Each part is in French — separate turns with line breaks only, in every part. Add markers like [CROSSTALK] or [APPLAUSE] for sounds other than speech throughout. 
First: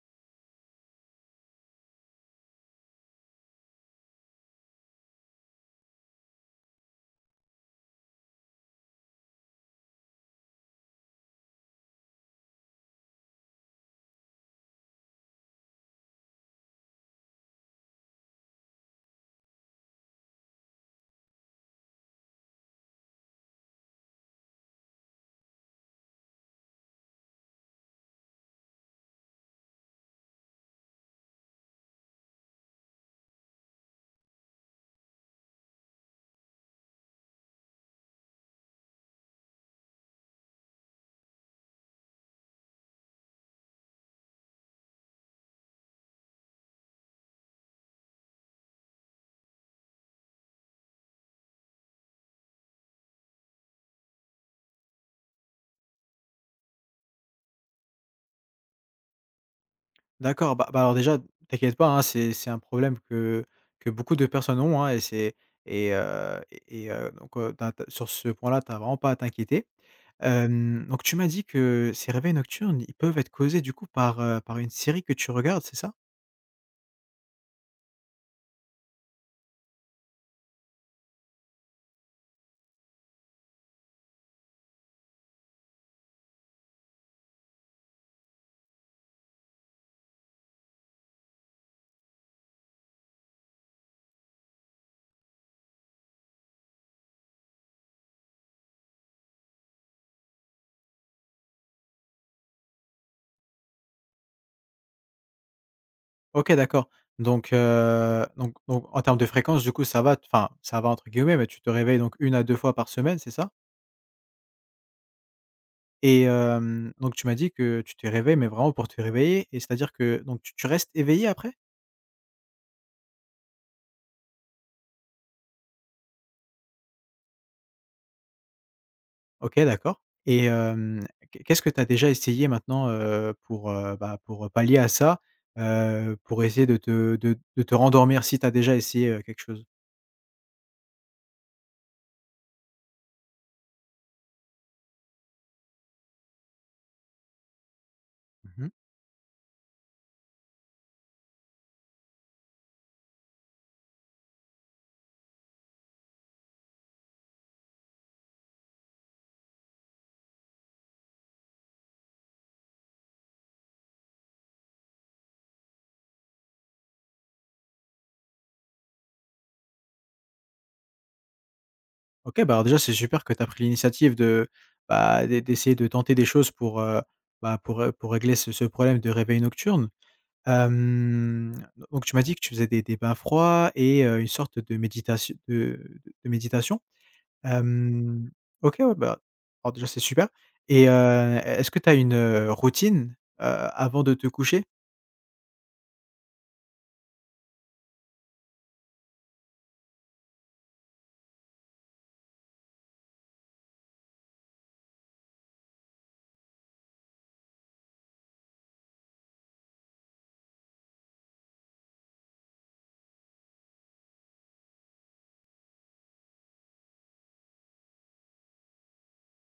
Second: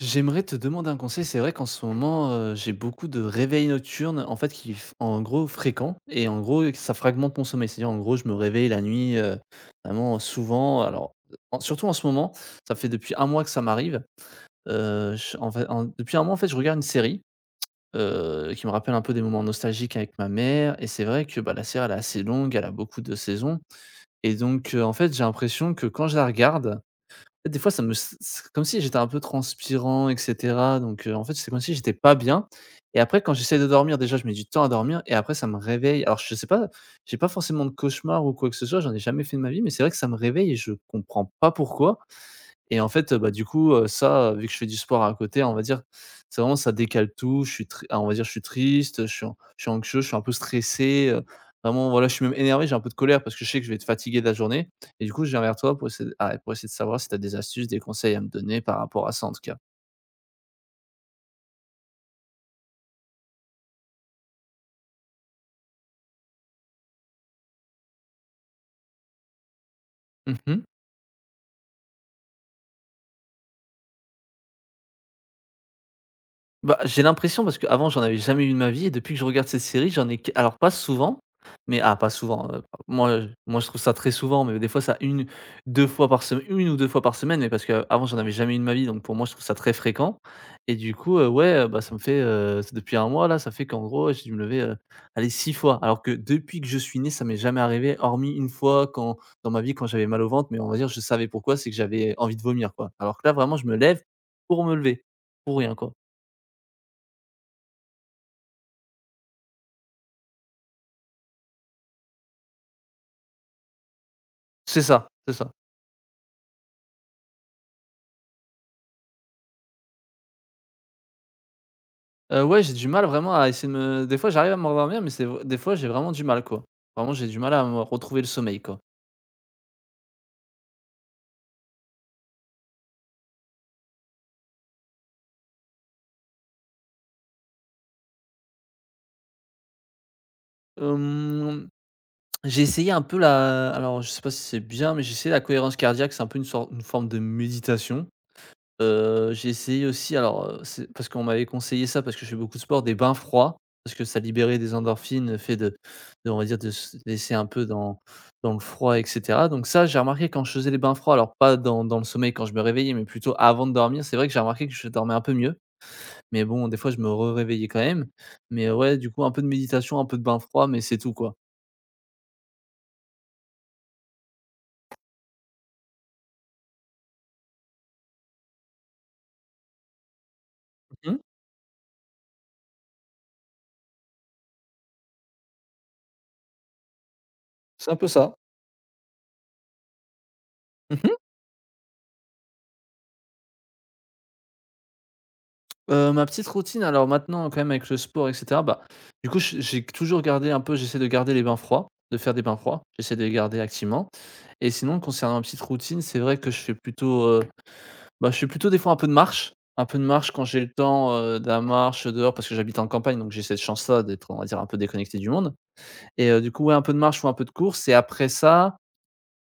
J'aimerais te demander un conseil. C'est vrai qu'en ce moment, j'ai beaucoup de réveils nocturnes, en fait, qui f en gros fréquents et en gros, ça fragmente mon sommeil. C'est-à-dire, en gros, je me réveille la nuit, vraiment souvent. Alors, en surtout en ce moment, ça fait depuis un mois que ça m'arrive. Je en fait, en Depuis un mois, en fait, je regarde une série, qui me rappelle un peu des moments nostalgiques avec ma mère et c'est vrai que, bah, la série, elle est assez longue, elle a beaucoup de saisons et donc, en fait, j'ai l'impression que quand je la regarde, des fois, ça me c'est comme si j'étais un peu transpirant et cetera, donc en fait, c'est comme si j'étais pas bien, et après quand j'essaie de dormir, déjà, je mets du temps à dormir et après ça me réveille. Alors je sais pas, j'ai pas forcément de cauchemar ou quoi que ce soit, j'en ai jamais fait de ma vie, mais c'est vrai que ça me réveille et je comprends pas pourquoi. Et en fait, bah, du coup, ça, vu que je fais du sport à côté, on va dire, c'est vraiment ça décale tout. Je suis tr ah, On va dire, je suis triste, je suis anxieux, je suis un peu stressé, vraiment, voilà, je suis même énervé, j'ai un peu de colère parce que je sais que je vais être fatigué de la journée. Et du coup, je viens vers toi pour essayer pour essayer de savoir si tu as des astuces, des conseils à me donner par rapport à ça, en tout cas.
D'accord, bah, alors déjà, t'inquiète pas, hein, c'est un problème que beaucoup de personnes ont, hein, et c'est et donc tu as sur ce point-là, t'as vraiment pas à t'inquiéter.
Mmh.
Donc tu m'as dit que ces réveils nocturnes, ils peuvent être causés du coup par une série que tu regardes, c'est ça?
Bah, j'ai l'impression parce qu'avant j'en avais jamais eu de ma vie et depuis que je regarde cette série, j'en ai q alors pas souvent, pas souvent, moi je trouve ça très souvent, mais des fois ça une 2 fois par semaine une ou deux fois par semaine, mais parce qu'avant j'en avais jamais eu de ma vie, donc pour moi je trouve ça très fréquent. Et du coup, bah, ça me fait, c depuis un mois là, ça fait qu'en gros j'ai dû me lever, allez 6 fois, alors que depuis que je suis né, ça m'est jamais arrivé hormis une fois quand dans ma vie quand j'avais mal au ventre, mais on va dire je savais pourquoi, c'est que j'avais envie de vomir, quoi. Alors que là vraiment je me lève pour me lever, pour rien, quoi.
OK, d'accord. Donc en termes de fréquence, du coup, ça va, enfin, «ça va» entre guillemets, mais tu te réveilles donc une à 2 fois par semaine, c'est ça?
C'est ça, c'est ça.
Et donc tu m'as dit que tu te réveilles, mais vraiment pour te réveiller, et c'est-à-dire que donc tu restes éveillé après?
Ouais, j'ai du mal vraiment à essayer de me des fois j'arrive à me rendormir, mais c'est v des fois j'ai vraiment du mal, quoi. Vraiment j'ai du mal à me retrouver le sommeil, quoi.
OK, d'accord et hem, qu qu'est-ce que tu as déjà essayé maintenant, pour, pour pallier à ça? Pour essayer de te de te rendormir, si tu as déjà essayé quelque chose?
Hem, j'ai essayé un peu la alors je sais pas si c'est bien, mais j'ai essayé la cohérence cardiaque, c'est un peu une forme de méditation.
Mmh.
J'ai essayé aussi alors, c'est parce qu'on m'avait conseillé ça, parce que je fais beaucoup de sport, des bains froids, parce que ça libérait des endorphines, le fait de on va dire de se laisser un peu dans le froid et cetera. Donc ça, j'ai remarqué quand je faisais les bains froids, alors pas dans le sommeil quand je me réveillais, mais plutôt avant de dormir, c'est vrai que j'ai remarqué que je dormais un peu mieux. Mais bon, des fois, je me réveillais quand même. Mais ouais, du coup, un peu de méditation, un peu de bain froid, mais c'est tout, quoi.
OK, bah, alors déjà c'est super que tu as pris l'initiative de, bah, d'essayer de tenter des choses pour, pour régler ce problème de réveil nocturne.
Mmh.
Hem, donc tu m'as dit que tu faisais des bains froids et une sorte de méditation de méditation?
C'est un peu
Hem,
ça.
OK, ouais, bah, alors déjà, c'est super et
[LAUGHS]
est-ce que tu as une, routine, avant de te coucher?
Ma petite routine, alors maintenant quand même avec le sport et cetera, bah, du coup je j'ai toujours gardé un peu, j'essaie de garder les bains froids, de faire des bains froids, j'essaie de les garder activement. Et sinon concernant ma petite routine, c'est vrai que je fais plutôt, je fais plutôt des fois un peu de marche, un peu de marche quand j'ai le temps, de la marche dehors parce que j'habite en campagne, donc j'ai cette chance-là d'être, on va dire, un peu déconnecté du monde. Et du coup, ouais, un peu de marche ou un peu de course, et après ça,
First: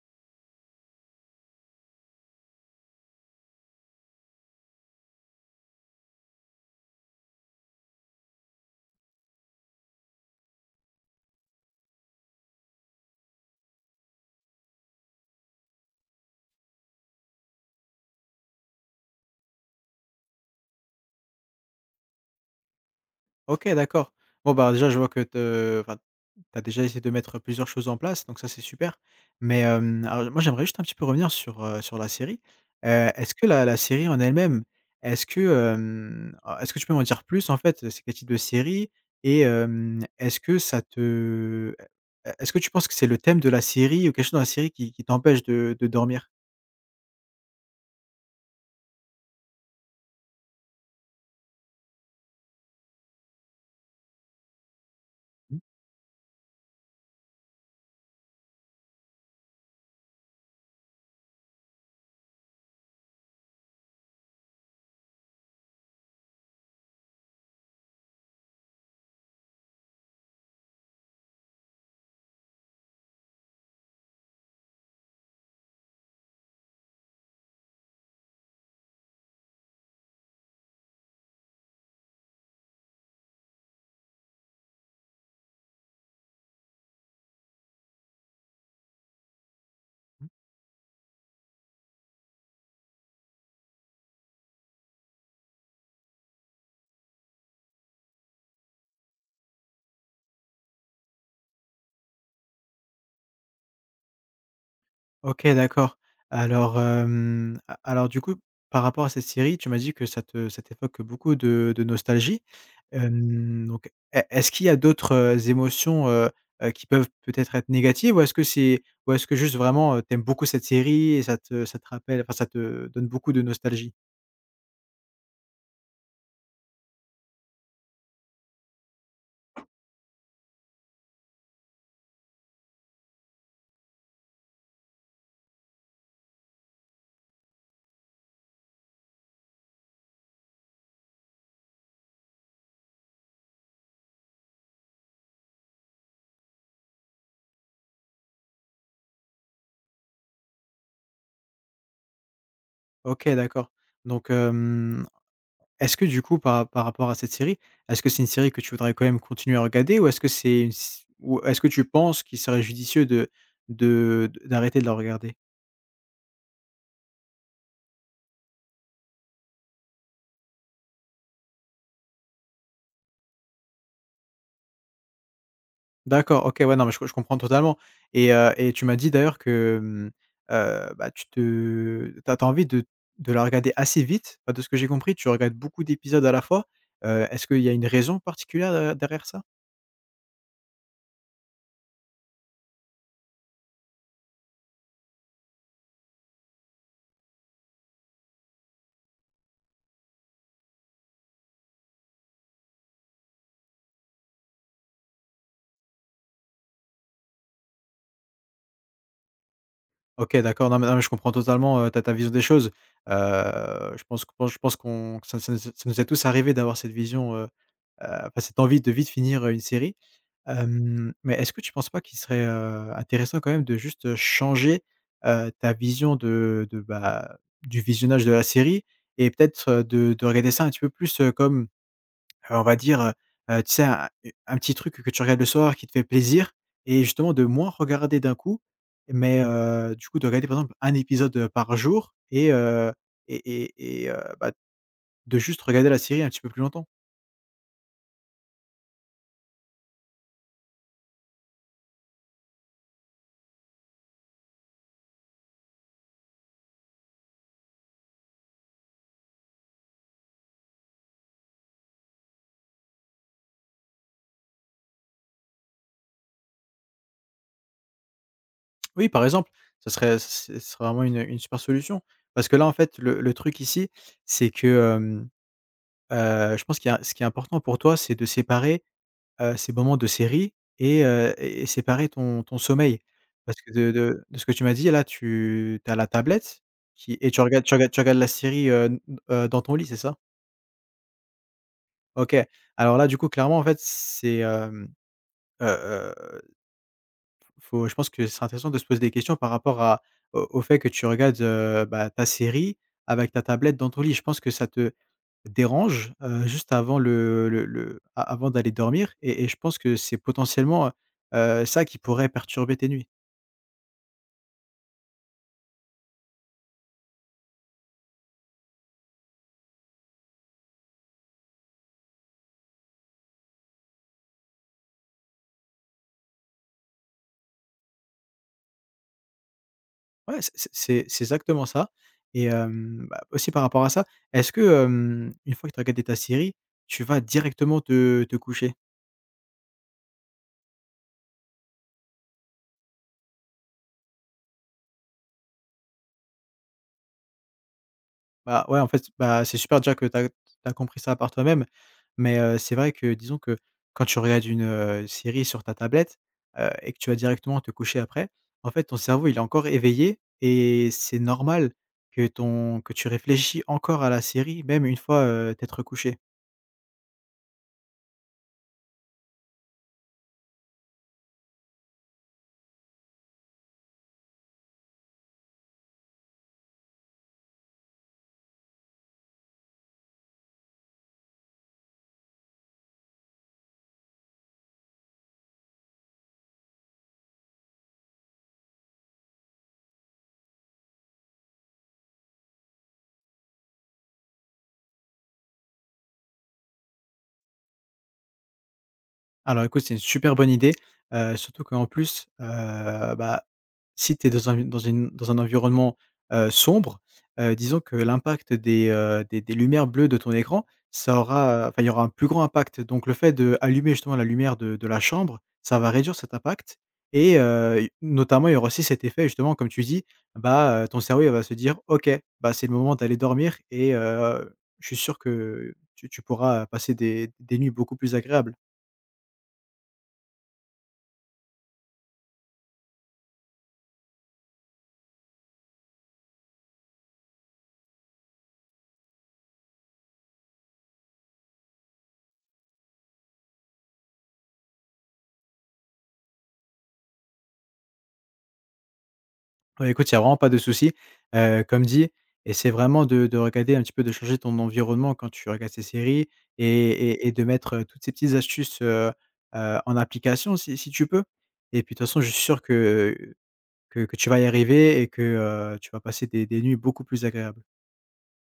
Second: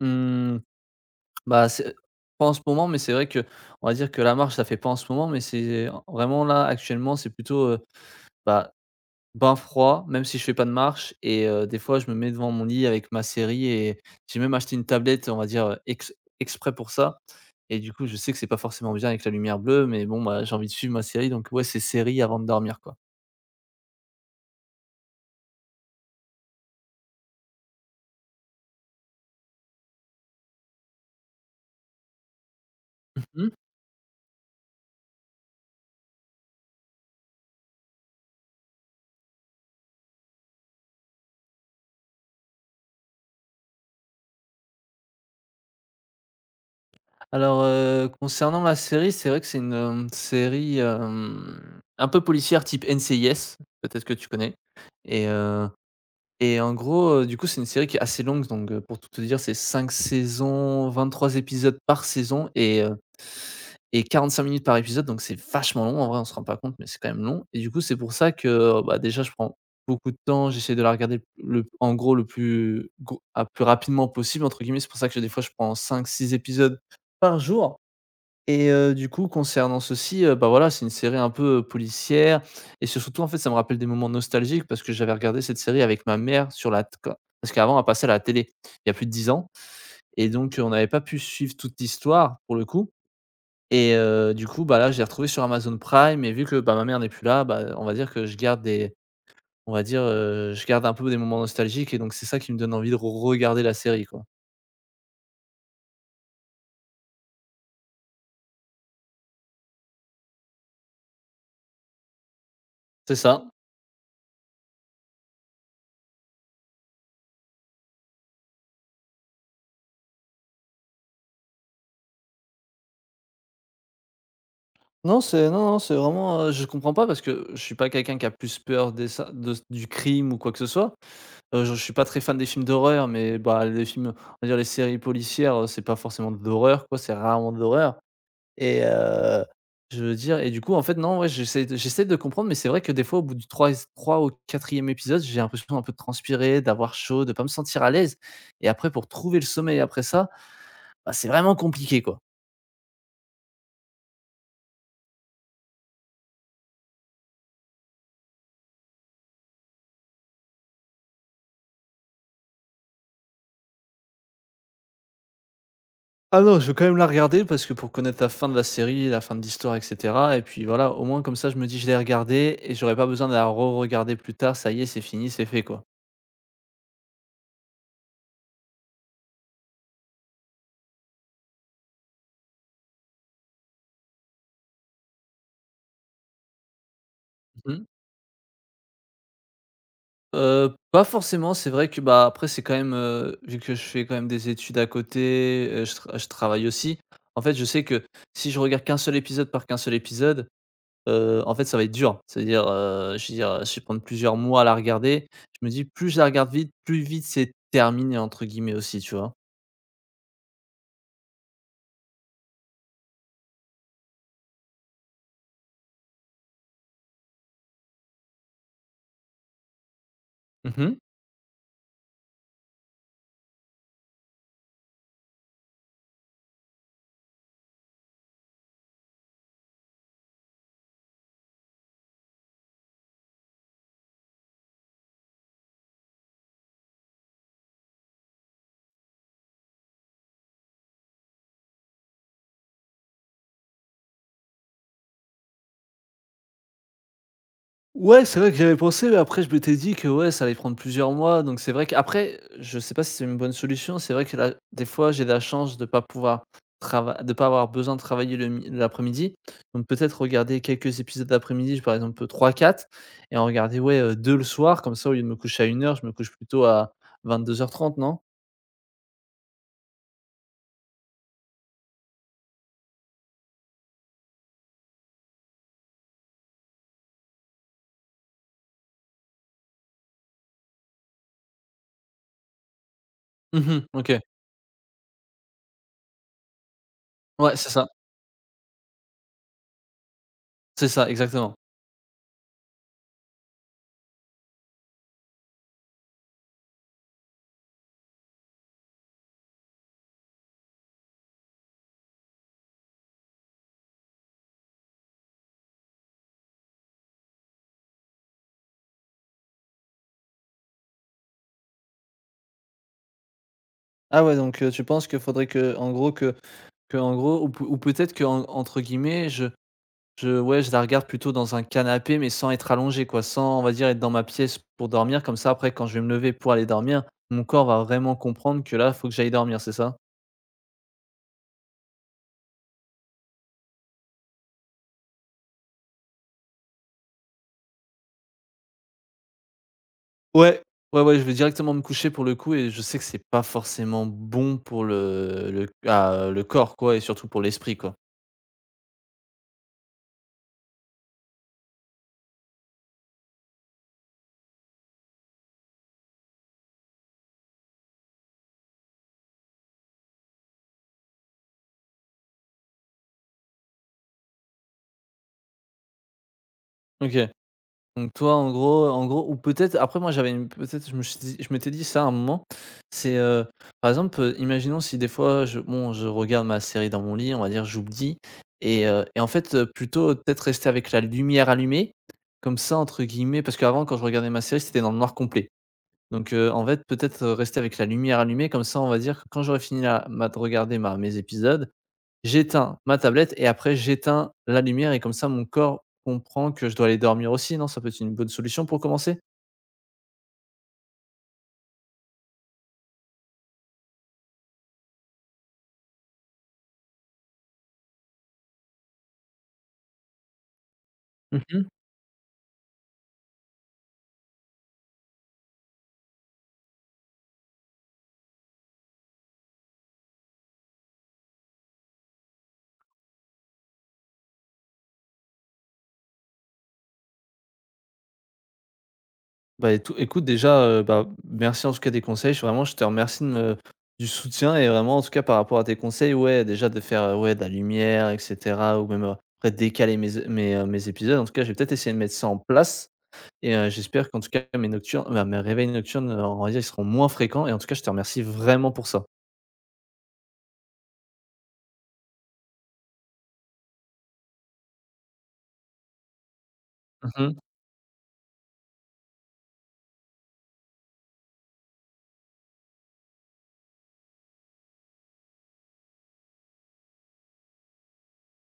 mmh, bah, c'est pas en ce moment, mais c'est vrai que, on va dire que la marche ça fait pas en ce moment, mais c'est vraiment là actuellement c'est plutôt, bah, bain froid, même si je fais pas de marche. Et des fois, je me mets devant mon lit avec ma série, et j'ai même acheté une tablette, on va dire, ex exprès pour ça. Et du coup, je sais que c'est pas forcément bien avec la lumière bleue, mais bon, bah, j'ai envie de suivre ma série, donc ouais, c'est série avant de dormir, quoi.
OK, d'accord. Bon, bah, déjà, je vois que tu as déjà essayé de mettre plusieurs choses en place, donc ça, c'est super. Mais, alors moi, j'aimerais juste un petit peu revenir sur, sur la série. Est-ce que
Mmh.
la série en elle-même, est-ce que, hem, a est-ce que tu peux m'en dire plus, en fait? C'est quel type de série? Et est-ce que ça te e est-ce que tu penses que c'est le thème de la série ou quelque chose dans la série qui t'empêche de dormir?
Alors, concernant ma série, c'est vrai que c'est une, série, un peu policière type NCIS, peut-être que tu connais. Et heu Et en gros, du coup, c'est une série qui est assez longue, donc pour tout te dire, c'est 5 saisons, 23 épisodes par saison et 45 minutes par épisode, donc c'est vachement long en vrai, on se rend pas compte mais c'est quand même long. Et du coup, c'est pour ça que, bah, déjà je prends beaucoup de temps, j'essaie de la regarder le en gros le plus gros ah, plus rapidement possible entre guillemets. C'est pour ça que des fois je prends cinq, six épisodes par jour. Et du coup, concernant ceci, bah, voilà, c'est une série un peu, policière, et c'est surtout, en fait, ça me rappelle des moments nostalgiques parce que j'avais regardé cette série avec ma mère sur la t quand parce qu'avant, elle passait à la télé, il y a plus de 10 ans, et donc on n'avait pas pu suivre toute l'histoire, pour le coup. Et du coup, bah, là, je l'ai retrouvée sur Amazon Prime, et vu que, bah, ma mère n'est plus là, bah, on va dire, je garde un peu des moments nostalgiques, et donc c'est ça qui me donne envie de regarder la série, quoi.
OK, d'accord. Alors, hem, a alors du coup, par rapport à cette série, tu m'as dit que ça t'évoque beaucoup de nostalgie.
C'est ça.
Donc est-ce qu'il y a d'autres, émotions, qui peuvent peut-être être négatives? Ou est-ce que c'est ou est-ce que juste vraiment, tu beaucoup cette série et ça te rappelle, ça te donne beaucoup de nostalgie?
Non, c'est vraiment, je comprends pas parce que je suis pas quelqu'un qui a plus peur des ça de du crime ou quoi que ce soit. Je suis pas très fan des films d'horreur, mais bah, les films, on va dire les séries policières, c'est pas forcément de l'horreur, quoi, c'est rarement de l'horreur. Et je veux dire, et du coup, en fait, non, ouais, j'essaie de comprendre, mais c'est vrai que des fois, au bout du trois ou quatrième épisode, j'ai l'impression un peu de transpirer, d'avoir chaud, de pas me sentir à l'aise. Et après pour trouver le sommeil après ça, bah, c'est vraiment compliqué, quoi.
OK, d'accord. Donc Est-ce que du coup, par rapport à cette série, est-ce que c'est une série que tu voudrais quand même continuer à regarder, ou est-ce que c'est une s ou est-ce que tu penses qu'il serait judicieux de d'arrêter de la regarder?
Ah non, je veux quand même la regarder parce que pour connaître la fin de la série, la fin de l'histoire, et cetera, et puis voilà, au moins comme ça, je me dis: «Je l'ai regardée» et j'aurais pas besoin de la re-regarder plus tard. Ça y est, c'est fini, c'est fait, quoi.
D'accord, OK, ouais, non, mais je comprends totalement et tu m'as dit d'ailleurs que, mmh, tu te t'as as envie de la regarder assez vite. Bah, de ce que j'ai compris, tu regardes beaucoup d'épisodes à la fois. Est-ce qu'il y a
Mmh.
une raison particulière de derrière ça?
Pas forcément, c'est vrai que, bah, après c'est quand même, vu que je fais quand même des études à côté, je travaille aussi. En fait, je sais que si je regarde qu'un seul épisode par qu'un seul épisode, en fait, ça va être dur. C'est-à-dire, je veux dire, je vais prendre plusieurs mois à la regarder. Je me dis: «Plus je la regarde vite, plus vite c'est terminé» entre guillemets aussi, tu vois?
OK, d'accord. Non mais je comprends totalement, ta vision des choses. Heu, je pense qu'on que ça ça nous est tous arrivé d'avoir cette vision, cette envie de vite finir, une série.
Mmh.
Mais est-ce que tu ne penses pas qu'il serait, intéressant quand même de juste changer, ta vision de, bah, du visionnage de la série, et peut-être, de regarder ça un petit peu plus, comme on va dire, tu sais, un petit truc que tu regardes le soir qui te fait plaisir, et justement de moins regarder d'un coup, mais du coup de regarder par exemple un épisode par jour, et de juste regarder la série un petit peu plus longtemps.
Ouais, c'est vrai que j'avais pensé, mais après je m'étais dit que, ouais, ça allait prendre plusieurs mois, donc c'est vrai qu'après, je sais pas si c'est une bonne solution. C'est vrai que là, des fois, j'ai la chance de pas avoir besoin de travailler le mi l'après-midi, donc peut-être regarder quelques épisodes l'après-midi, par exemple trois quatre, et en regarder, ouais, 2 le soir, comme ça, au lieu de me coucher à une heure, je me couche plutôt à 22h30, non?
Oui, par exemple, ce serait vraiment une super solution. Parce que là, en fait, le truc ici, c'est que, hem, je pense qu'il y a, ce qui est important pour toi, c'est de séparer, ces moments de série, et et séparer ton sommeil. Parce que
Mhm.
de
OK.
de de ce que tu m'as dit, là, tu as la tablette qui, et tu
Ouais,
regardes tu regardes tu regardes la série, d dans ton lit, c'est ça?
c'est ça, exactement.
OK. Alors là, du coup, clairement, en fait, c'est, hem, heu Faut je pense que c'est intéressant de se poser des questions par rapport à au fait que tu regardes, ta série avec ta tablette dans ton lit. Je pense que ça te dérange, juste avant le a avant d'aller dormir, et je pense que c'est potentiellement, ça qui pourrait perturber tes nuits.
Ah ouais, donc tu penses que faudrait que en gros ou peu ou peut-être qu'en entre guillemets, je la regarde plutôt dans un canapé, mais sans être allongé, quoi, sans, on va dire, être dans ma pièce pour dormir. Comme ça, après, quand je vais me lever pour aller dormir, mon corps va vraiment comprendre que là, faut que j'aille dormir, c'est ça?
Ouais, c'est exactement ça, et bah, aussi par rapport à ça, est-ce que, une fois que tu as regardé ta série, tu vas directement te coucher?
Ouais. Ouais, je vais directement me coucher pour le coup, et je sais que c'est pas forcément bon pour le corps, quoi, et surtout pour l'esprit, quoi.
Bah, ouais, en fait, bah, c'est super déjà que tu as compris ça par toi-même, mais c'est vrai que disons que quand tu regardes une, série sur ta tablette, et que tu vas directement te coucher après, en fait, ton cerveau, il est encore éveillé et c'est normal que ton que tu réfléchis encore à la série, même une fois, t'être couché.
OK. Donc toi, en gros ou peut-être après moi j'avais une peut-être je me suis dit je m'étais dit ça à un moment, c'est, par exemple, imaginons si des fois je regarde ma série dans mon lit, on va dire j'oublie, et en fait, plutôt peut-être rester avec la lumière allumée, comme ça entre guillemets, parce qu'avant quand je regardais ma série c'était dans le noir complet. Donc en fait peut-être, rester avec la lumière allumée, comme ça on va dire que quand j'aurais fini la ma de regarder ma mes épisodes, j'éteins ma tablette et après j'éteins la lumière, et comme ça mon corps comprend que je dois aller dormir aussi, non? Ça peut être une bonne solution pour commencer?
Alors écoute, c'est une super bonne idée, surtout qu'en plus, bah, si tu es dans un dans une dans un environnement, sombre, disons que l'impact des, des lumières bleues de ton écran, ça
Mmh.
aura, enfin, il y aura un plus grand impact. Donc le fait d'allumer justement la lumière de la chambre, ça va réduire cet impact et i notamment, il y aura aussi cet effet justement comme tu dis, bah, ton cerveau, il va se dire: «OK, bah, c'est le moment d'aller dormir», et je suis sûr que tu pourras passer des nuits beaucoup plus agréables.
Bah, étou écoute déjà, bah, merci en tout cas des conseils. Je te remercie de me du soutien, et vraiment en tout cas par rapport à tes conseils, ouais, déjà de faire, ouais, de la lumière et cetera, ou même, après décaler mes épisodes. En tout cas, je vais peut-être essayer de mettre ça en place, et j'espère qu'en tout cas mes réveils nocturnes, on va dire, ils seront moins fréquents, et en tout cas, je te remercie vraiment pour ça.
Ouais, écoute, il y a vraiment pas de souci, comme dit, et c'est vraiment de regarder un petit peu, de changer ton environnement quand tu regardes ces séries, et et et
Mmh.
de mettre, toutes ces petites astuces, en application si tu peux, et puis de toute façon, je suis sûr que tu vas y arriver et que, tu vas passer des nuits beaucoup plus agréables.